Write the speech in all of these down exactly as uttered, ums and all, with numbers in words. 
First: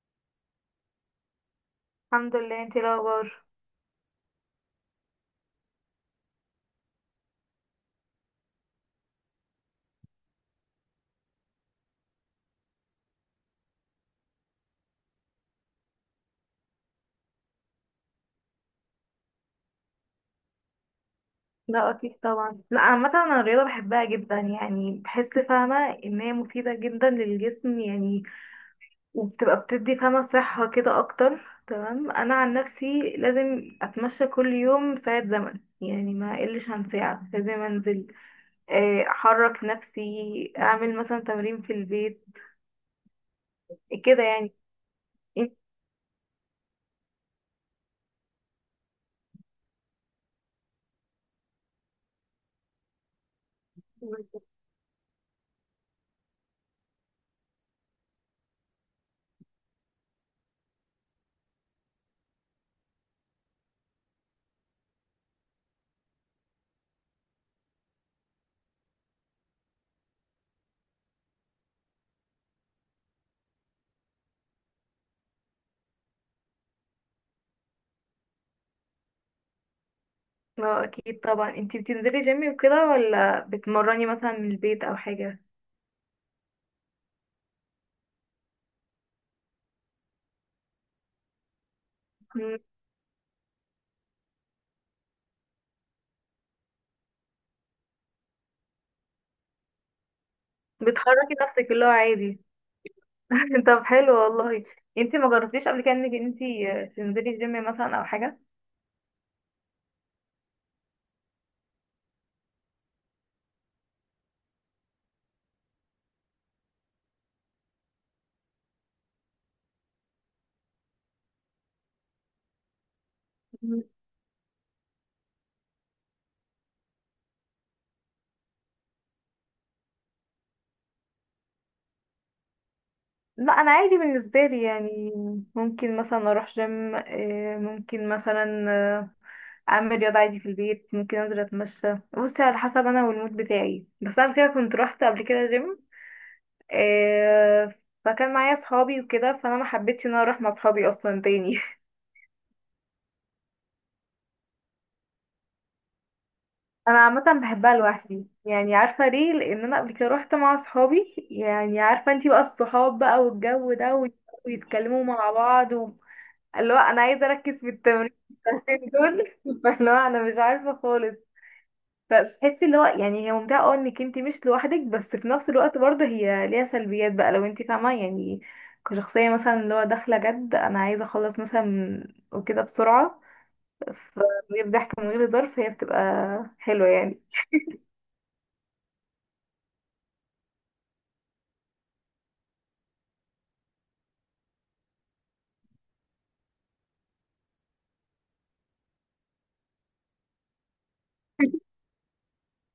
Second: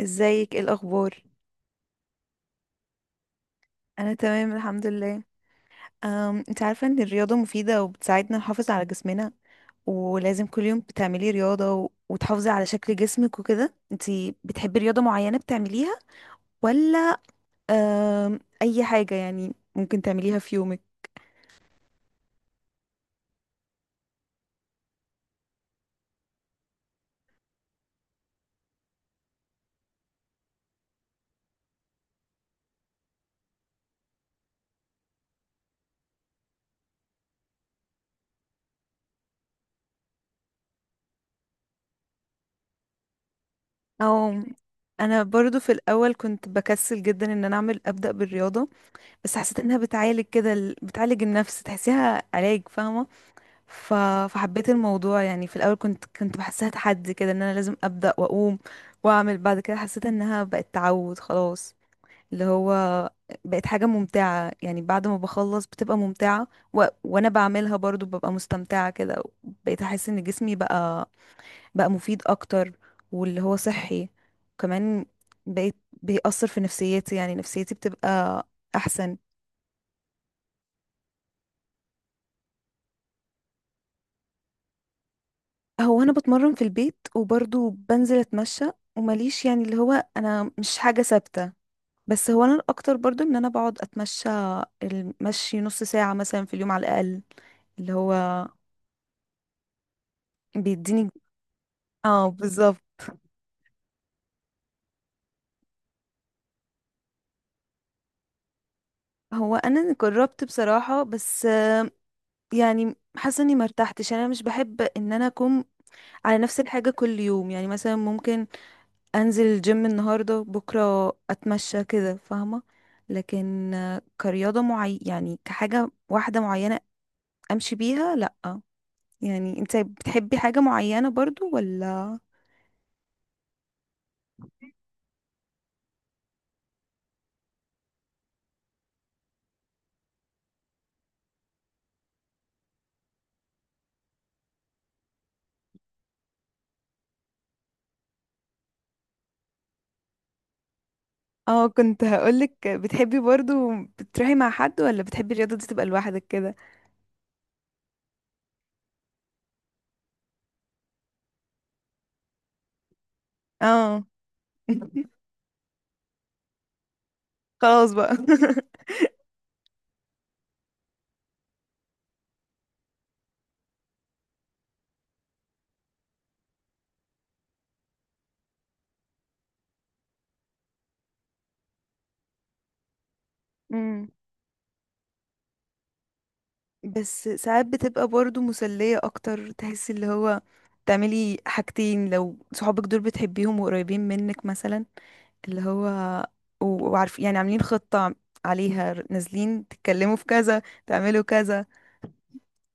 ازيك، ايه الاخبار؟ الحمد لله، انتي ايه الاخبار؟ انا تمام، الحمد لله. أم، انت عارفه ان الرياضه مفيده وبتساعدنا نحافظ على جسمنا، ولازم كل يوم بتعملي رياضه و... وتحافظي على شكل جسمك وكده. انت بتحبي رياضه معينه بتعمليها ولا أم، اي حاجه يعني ممكن تعمليها في يومك؟ لا، اكيد طبعا. لا، عامه انا الرياضه بحبها جدا، يعني بحس فاهمه ان هي مفيده جدا للجسم يعني. وبتبقى بتدي فاهمه صحه كده اكتر. تمام، انا عن نفسي لازم اتمشى كل يوم ساعه زمن، يعني ما اقلش عن ساعه. لازم انزل، آه، احرك نفسي، اعمل مثلا تمرين في البيت كده او يعني. انا انت- برضو في الاول كنت بكسل جدا ان انا اعمل ابدا بالرياضه، بس حسيت انها بتعالج كده ال- بتعالج النفس، تحسيها علاج فاهمه. ف... فحبيت الموضوع يعني. في الاول كنت كنت بحسها تحدي كده، ان انا لازم ابدا واقوم واعمل. بعد كده حسيت انها بقت تعود خلاص، اللي هو بقت حاجه ممتعه، يعني بعد ما بخلص بتبقى ممتعه، و... وانا بعملها برضو ببقى مستمتعه كده. بقيت احس ان جسمي بقى بقى مفيد اكتر، واللي هو صحي. وكمان بقيت بيأثر في نفسيتي، يعني نفسيتي بتبقى احسن. لا اكيد طبعا، انتي بتنزلي جيم وكده ولا بتمرني مثلا من البيت او حاجه؟ هو انا بتمرن في البيت وبرضه بنزل اتمشى، ومليش يعني اللي هو انا مش حاجة ثابتة، بس هو انا الاكتر برضه ان انا بقعد اتمشى. المشي نص ساعة مثلا في اليوم على الاقل، اللي هو بيديني. بتحركي نفسك اللي هو اه، عادي. بالظبط. طب حلو والله. انتي ما جربتيش قبل كده انك انتي آه، تنزلي جيم مثلا او حاجه؟ هو انا جربت بصراحة، بس آه، يعني حاسة اني مرتحتش، انا مش بحب ان انا اكون على نفس الحاجة كل يوم، يعني مثلا ممكن انزل الجيم النهارده، بكره اتمشى كده فاهمه، لكن مم. آه، كرياضه معي يعني كحاجه واحده معينه امشي بيها، لا. يعني انت بتحبي حاجه معينه برضو ولا؟ لا انا عادي بالنسبه لي يعني، ممكن مثلا اروح جيم، آه، ممكن مثلا آه، اعمل رياضه عادي في البيت، ممكن انزل اتمشى. بصي، على حسب انا والمود بتاعي. بس انا كده كنت روحت قبل كده جيم، آه، فكان معايا صحابي وكده، فانا ما حبيتش ان انا اروح مع صحابي اصلا تاني. اه، كنت هقولك، بتحبي برضو بتروحي مع حد ولا بتحبي الرياضه دي تبقى لوحدك كده؟ انا عامه بحبها لوحدي يعني، عارفه ليه؟ لان انا قبل كده روحت مع اصحابي يعني. عارفه انتي بقى، الصحاب بقى والجو ده اه. وي- ويتكلموا مع بعض و... اللي هو انا عايزه اركز في خلاص التمرين. بقى. دول فاللي هو انا مش عارفه خالص. فبتحسي اللي هو، يعني هي ممتعه اه، انك انتي مش لوحدك، بس في نفس الوقت برضه هي ليها سلبيات بقى لو انتي فاهمه يعني. كشخصيه مثلا اللي هو داخله جد، انا عايزه اخلص مثلا وكده بسرعه. مم. فبيبقى ضحك من غير ظرف، هي بتبقى حلوه يعني. بس ساعات بتبقى برضو مسلية اكتر، تحس اللي هو تعملي حاجتين لو صحابك دول بتحبيهم وقريبين منك مثلا، اللي هو و- وعارف يعني عاملين خطة عليها نازلين تتكلموا في كذا تعملوا كذا.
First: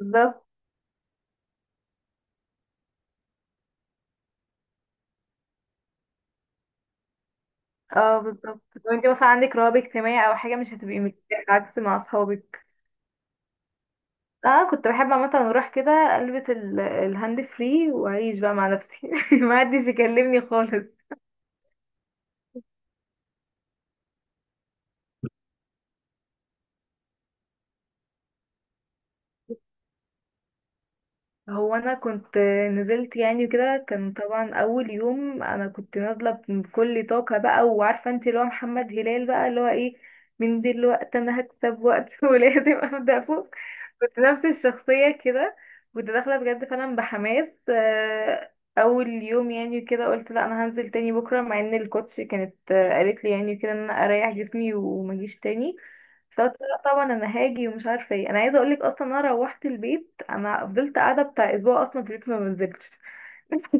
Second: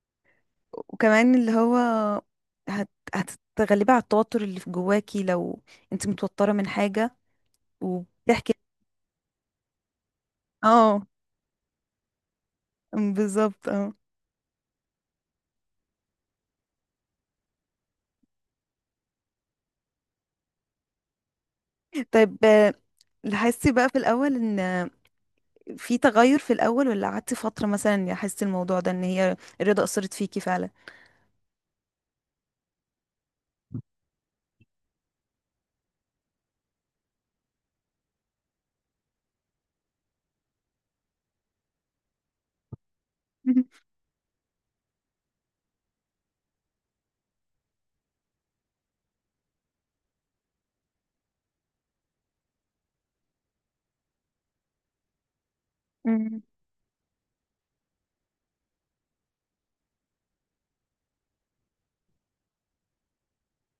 بالظبط. وكمان اللي هو هت... هتتغلبي على التوتر اللي في جواكي لو انت متوترة من حاجة اه وبتحكي. بالظبط، لو انت مثلا عندك رهاب اجتماعي او حاجه مش هتبقي اه، مرتاحه عكس مع اصحابك. بالظبط. اه. اه كنت بحب عامه اروح كده البس ال- الهاند فري واعيش بقى مع نفسي ما حدش يكلمني خالص. طيب، آه، لاحظتي بقى في الأول ان في تغير، في الأول ولا قعدتي فترة مثلا حسيتي الموضوع ده، ان هي الرضا أثرت فيكي فعلا؟ هو انا كنت نزلت يعني كده، كان طبعا اول يوم انا كنت نازله بكل طاقه بقى، وعارفه انت اللي هو محمد هلال بقى اللي هو ايه، من دلوقتي انا هكسب وقت ولازم ابدا فوق. كنت نفس الشخصيه كده، كنت داخله بجد فعلا بحماس. آه، اول يوم يعني كده قلت لا انا هنزل تاني بكره، مع ان الكوتش كانت آه، قالت لي يعني كده ان انا اريح جسمي وما اجيش تاني. بس مم. قلت لا طبعا انا هاجي، ومش عارفه ايه انا عايزه اقولك، اصلا انا روحت البيت انا فضلت قاعده بتاع اسبوع اصلا في البيت ما بنزلتش.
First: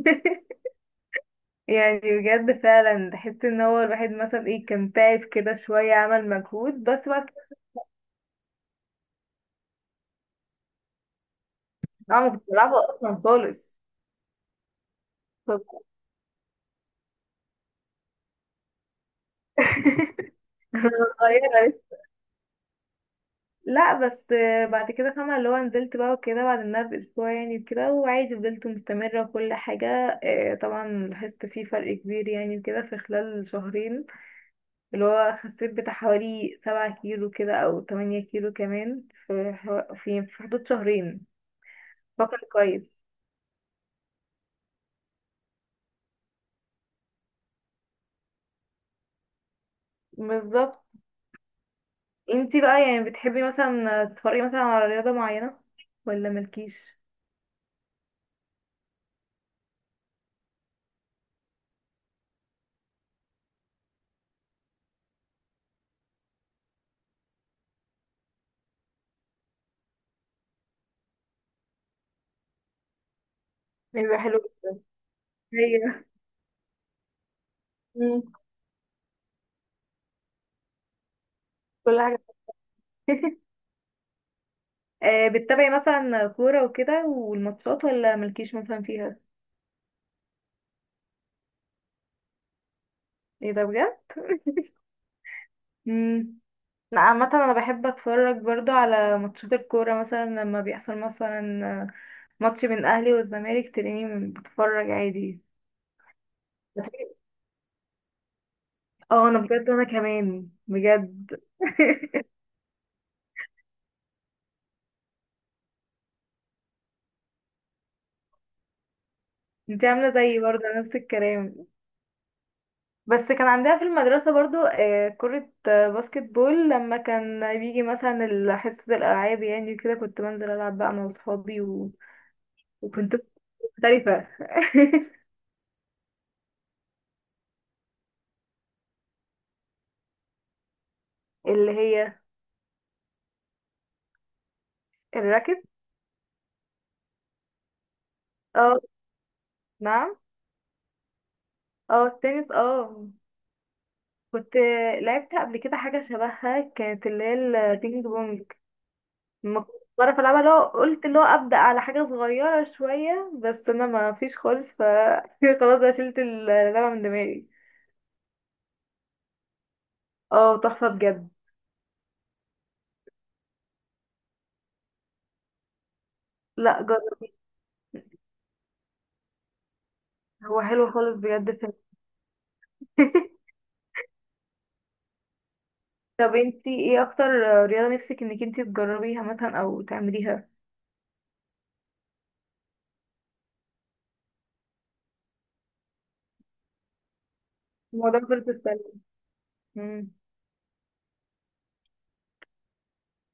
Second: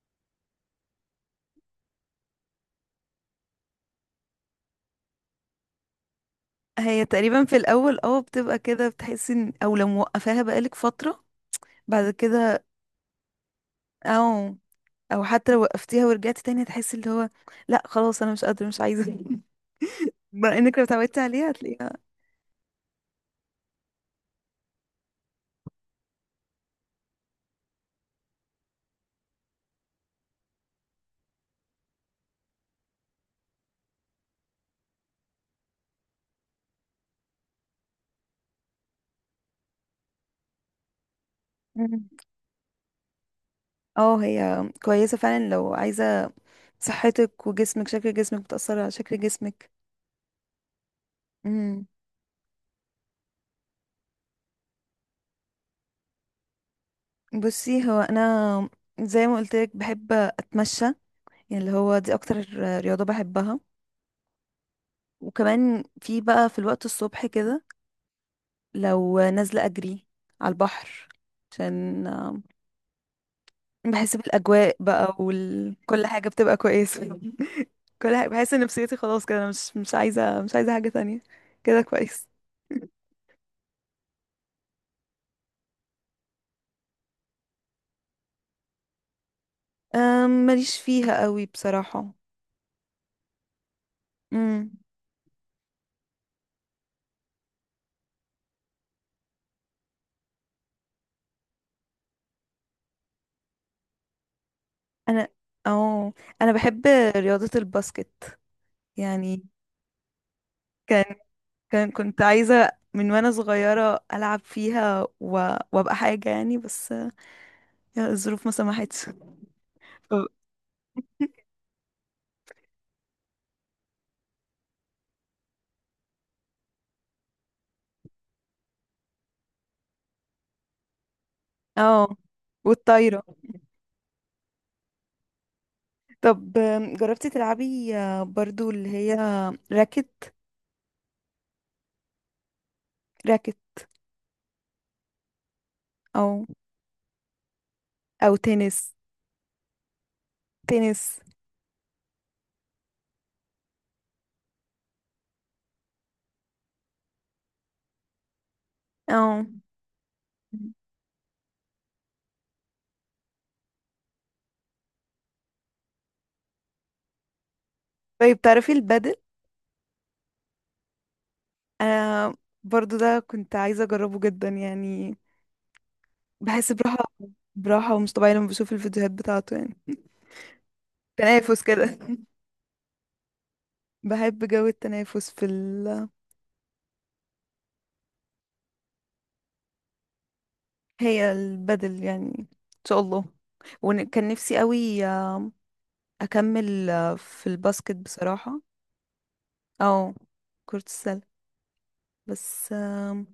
يعني بجد فعلا تحس ان هو الواحد مثلا ايه، كان تعب كده شويه، عمل مجهود، هي بس بعد تقريبا في كده الأول اه بتبقى كده، بتحسي ان او لو موقفاها بقالك فترة بعد انا ما كنتش كده، بلعبها اصلا خالص. او او حتى لو طب- وقفتيها ورجعتي تاني هتحسي اللي هو لا خلاص انا مش قادرة مش عايزة. بما انك لو أنا اتعودتي عليها صغيره لسه. هتلاقيها. لا بس بعد كده فاهمه اللي هو نزلت بقى وكده بعد انها باسبوع يعني وكده، وعادي فضلت مستمره وكل حاجه. آه، طبعا لاحظت فيه فرق كبير يعني، وكده في خلال شهرين، اللي هو خسيت بتاع حوالي سبعة كيلو كده أو تمانية كيلو كمان في حو- في في حدود شهرين. مم. فاكرة كويس. اه، هي كويسة فعلا لو عايزة صحتك وجسمك، شكل جسمك بتأثر على شكل جسمك. بالظبط. امم. انتي بقى يعني بتحبي مثلا تتفرجي مثلا على رياضة معينة ولا مالكيش؟ بصي هو انا زي ما قلت لك بحب اتمشى، يعني اللي هو دي اكتر رياضة بحبها. وكمان في بقى في الوقت الصبح كده لو نازلة اجري على البحر، عشان آم، بحس بيبقى حلو. بالاجواء بقى، وكل هي. كل حاجة بتبقى كويسة. كل مم. حاجة، بحس ان نفسيتي خلاص كده، أنا مش مش عايزة مش عايزة حاجة تانية، كده كل حاجة. كويس. آه بتتابعي مثلا كورة وكده والماتشات ولا مالكيش مثلا فيها؟ أم، ماليش فيها قوي بصراحة. ايه ده بجد؟ امم. مم. لا عامة انا بحب اتفرج برضو على ماتشات الكورة، مثلا لما بيحصل مثلا ماتش بين الاهلي والزمالك تلاقيني بتفرج انا عادي. اه انا بحب رياضة الباسكت اه انا يعني. بجد، وانا كمان كان بجد. كان كنت عايزة من وانا صغيرة العب فيها و... وابقى حاجة يعني، بس يا الظروف ما سمحتش. انت عامله ف- زيي برضه نفس الكلام. بس كان عندها في المدرسه برضه آه، كره آه، باسكت بول، لما كان بيجي مثلا ال- حصه الالعاب يعني كده كنت بنزل العب بقى انا واصحابي و... اه، وكنت والطايرة. مختلفه. طب جربتي تلعبي برضو اللي هي راكت اللي هي راكت الراكت. او او تنس اه نعم. تنس، اه التنس اه. كنت لعبت قبل كده حاجه شبهها، كانت اللي هي البينج بونج. اه. ما كنتش بعرف العبها، لو قلت اللي هو ابدا على حاجه صغيره شويه بس انا ما فيش خالص ف خلاص بقى شلت اللعبه من دماغي. طيب تعرفي البادل؟ اه تحفه بجد. انا برضو ده كنت عايزة اجربه جدا يعني، بحس لا براحة، جرب. براحة ومش طبيعية لما بشوف الفيديوهات بتاعته، يعني هو حلو خالص بجد تنافس فعلا. كده. بحب جو التنافس في ال... طب انتي ايه اكتر رياضه نفسك انك انتي تجربيها مثلا او تعمليها؟ هي البدل يعني ان شاء الله. وكان نفسي قوي آم، اكمل آه، في الباسكت الموضوع كرة بصراحة، السله. مم. او كرة السلة، بس آم،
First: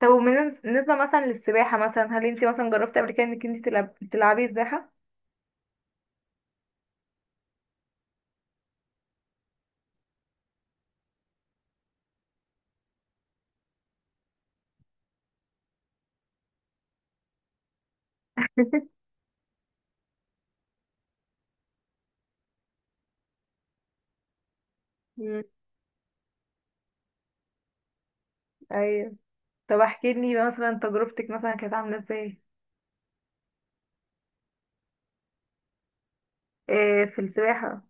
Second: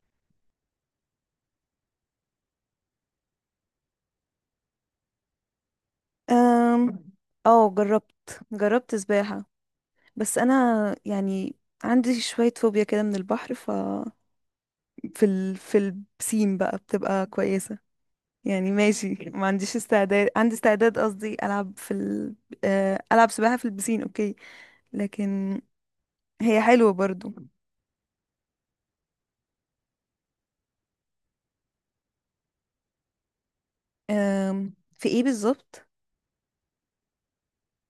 طب وبالنسبه مثلا للسباحه، مثلا هل انتي مثلا جربتي قبل كده انك انتي تلعب... تلعبي سباحه؟ آم، اه، جربت جربت سباحة، بس انا يعني عندي شوية فوبيا كده من البحر، ف في ال... في البسين بقى بتبقى كويسة، يعني ماشي. ما عنديش استعداد، عندي استعداد قصدي، العب في ال... آه، العب سباحة في البسين، اوكي، مم. لكن هي حلوة برضو. ايوه. طب احكي لي مثلا تجربتك مثلا كانت عامله ازاي؟ آم، في ايه بالظبط؟ إيه في السباحه.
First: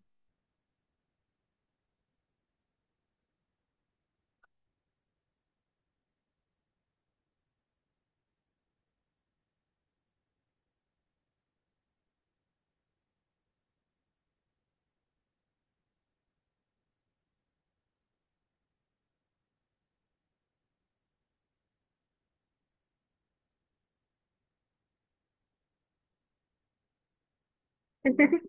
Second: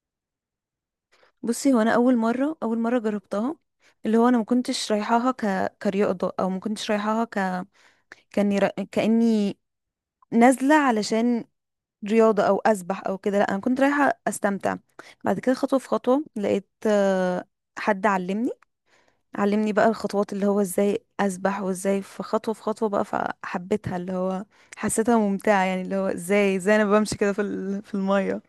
بصي هو انا اول مرة اول مرة جربتها اللي هو انا ما كنتش رايحاها ك... كرياضة، او ما كنتش رايحاها ك... كاني ر... كاني نازلة علشان رياضة او اسبح او كده، لا انا كنت رايحة استمتع. بعد كده خطوة في خطوة لقيت آه، حد علمني علمني بقى الخطوات، اللي هو ازاي اسبح وازاي، في خطوه في خطوه بقى، فحبيتها اللي هو حسيتها ممتعه يعني، اللي هو ازاي ازاي انا بمشي كده في ال- في الميه.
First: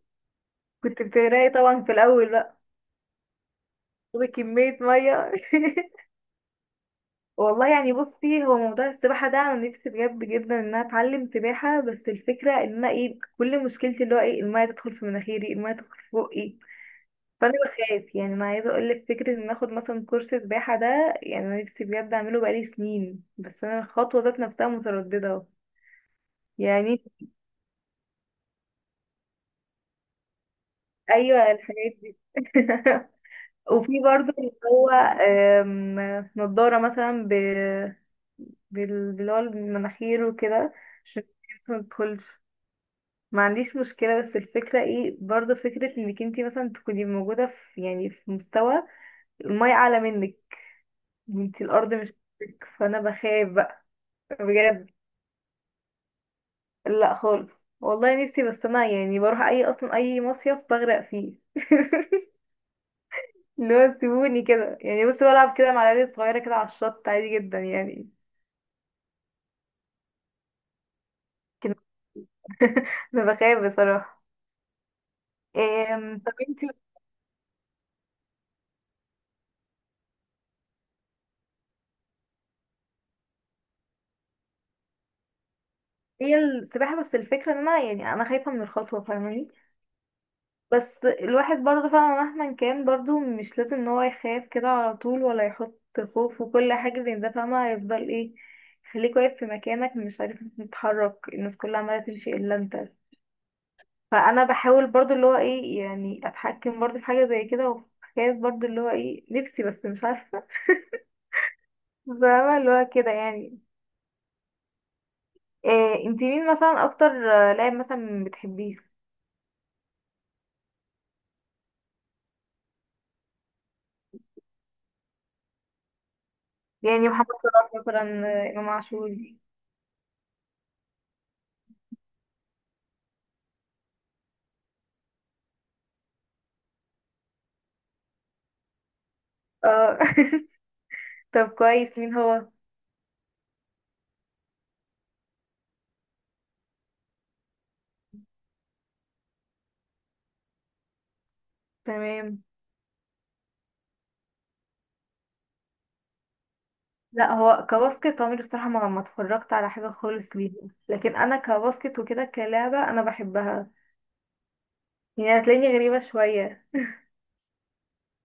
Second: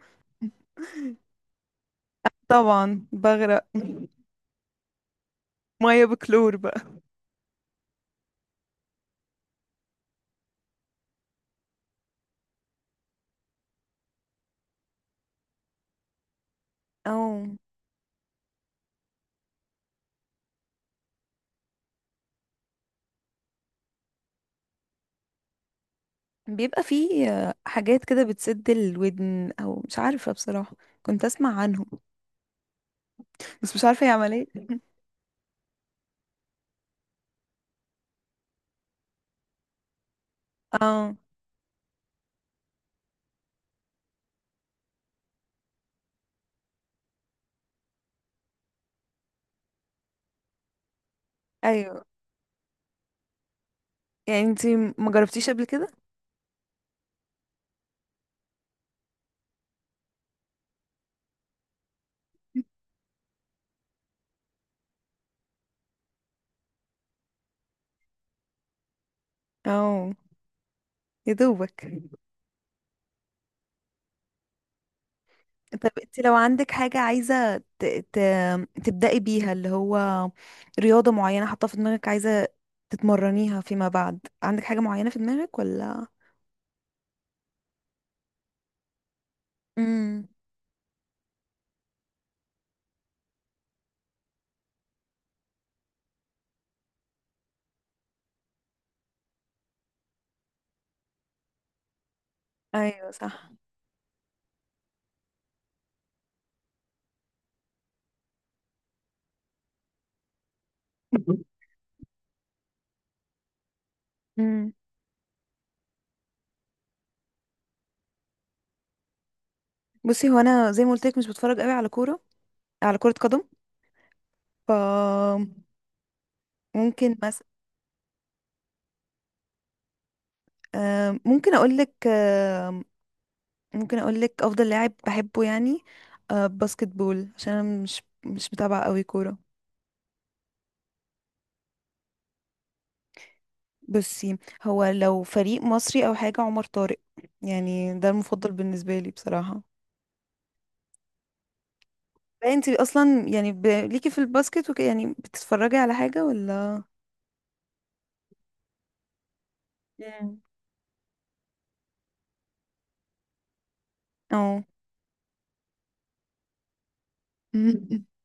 كنت بتغرقي طبعا في الاول بقى، طبعا بغرق. تاخدي كميه ميه. ميه بكلور بقى. والله يعني، بصي هو موضوع السباحه ده انا نفسي بجد جدا ان انا اتعلم سباحه، بس الفكره ان انا ايه، كل مشكلتي اللي هو ايه، الميه تدخل في مناخيري، الميه تدخل في بقي. فانا او بخاف يعني، انا عايزه اقول لك، فكره ان اخد مثلا كورس سباحه ده، يعني انا نفسي بجد اعمله بقالي سنين، بس انا الخطوه ذات نفسها متردده بيبقى يعني. فيه حاجات كده بتسد الودن، او مش عارفه بصراحه، كنت ايوه اسمع عنهم، الحاجات دي. بس مش وفي عارفه هي برضه عمليه. اللي هو، آم، نضارة مثلا ب... بال... باللي هو المناخير وكده، اه، عشان الشمس ما تدخلش. ما عنديش مشكلة، بس الفكرة ايه برضه، فكرة انك انتي مثلا تكوني موجودة في، يعني في مستوى المية أعلى منك، انتي الأرض ايوه، مش فوقك. فأنا بخاف بقى. يعني انتي بجد. ما جربتيش قبل كده؟ لا خالص. والله نفسي، بس أنا يعني بروح أي، أصلا أي مصيف بغرق فيه. اللي هو سيبوني كده يعني، بس بلعب كده مع العيال الصغيرة كده على الشط عادي جدا يعني. اه، يا لكن دوبك. انا بخاف بصراحة. إيه. طب انت لو طب انتي. عندك حاجة عايزة ت... ت... تبدأي بيها، اللي هو رياضة معينة حاطة في دماغك عايزة تتمرنيها فيما بعد، عندك حاجة معينة في دماغك ولا؟ هي السباحة، بس الفكرة ان انا يعني انا خايفة من الخطوة، فاهماني. امم. بس الواحد برضه فعلا مهما كان، برضه مش لازم ان هو يخاف كده على طول، ولا يحط خوف وكل حاجة زي ده. فاهمة هيفضل ايه، خليك واقف في مكانك مش عارف تتحرك، الناس كلها عمالة تمشي الا انت. ايوه، صح. فانا بحاول برضه اللي هو ايه، يعني اتحكم برضه في حاجة زي كده، وخايف برضه اللي هو ايه نفسي، بس مش عارفة. فاهمة اللي هو كده يعني. امم. إيه انت مين مثلا اكتر آه، لاعب مثلا بتحبيه، بصي هو انا زي ما قلت لك مش بتفرج قوي على كورة، على كرة قدم. ف، يعني ممكن محمد مثلا صلاح مثلا، آه، امام عاشور؟ ممكن اقول لك ممكن اقول لك افضل لاعب بحبه يعني، آه، باسكت بول عشان انا مش مش متابعة قوي كورة. اه. طب كويس، مين هو؟ بصي هو لو فريق مصري او حاجه عمر طارق، يعني ده المفضل بالنسبه لي بصراحه. تمام. انت اصلا يعني ب... ليكي في الباسكت وكده يعني بتتفرجي على حاجه ولا؟ لا هو كباسكت، عمري الصراحه ما ما اتفرجت على حاجه خالص مم. ليه. لكن انا كباسكت وكده كلعبه انا بحبها. اه. يعني هتلاقيني غريبه شويه.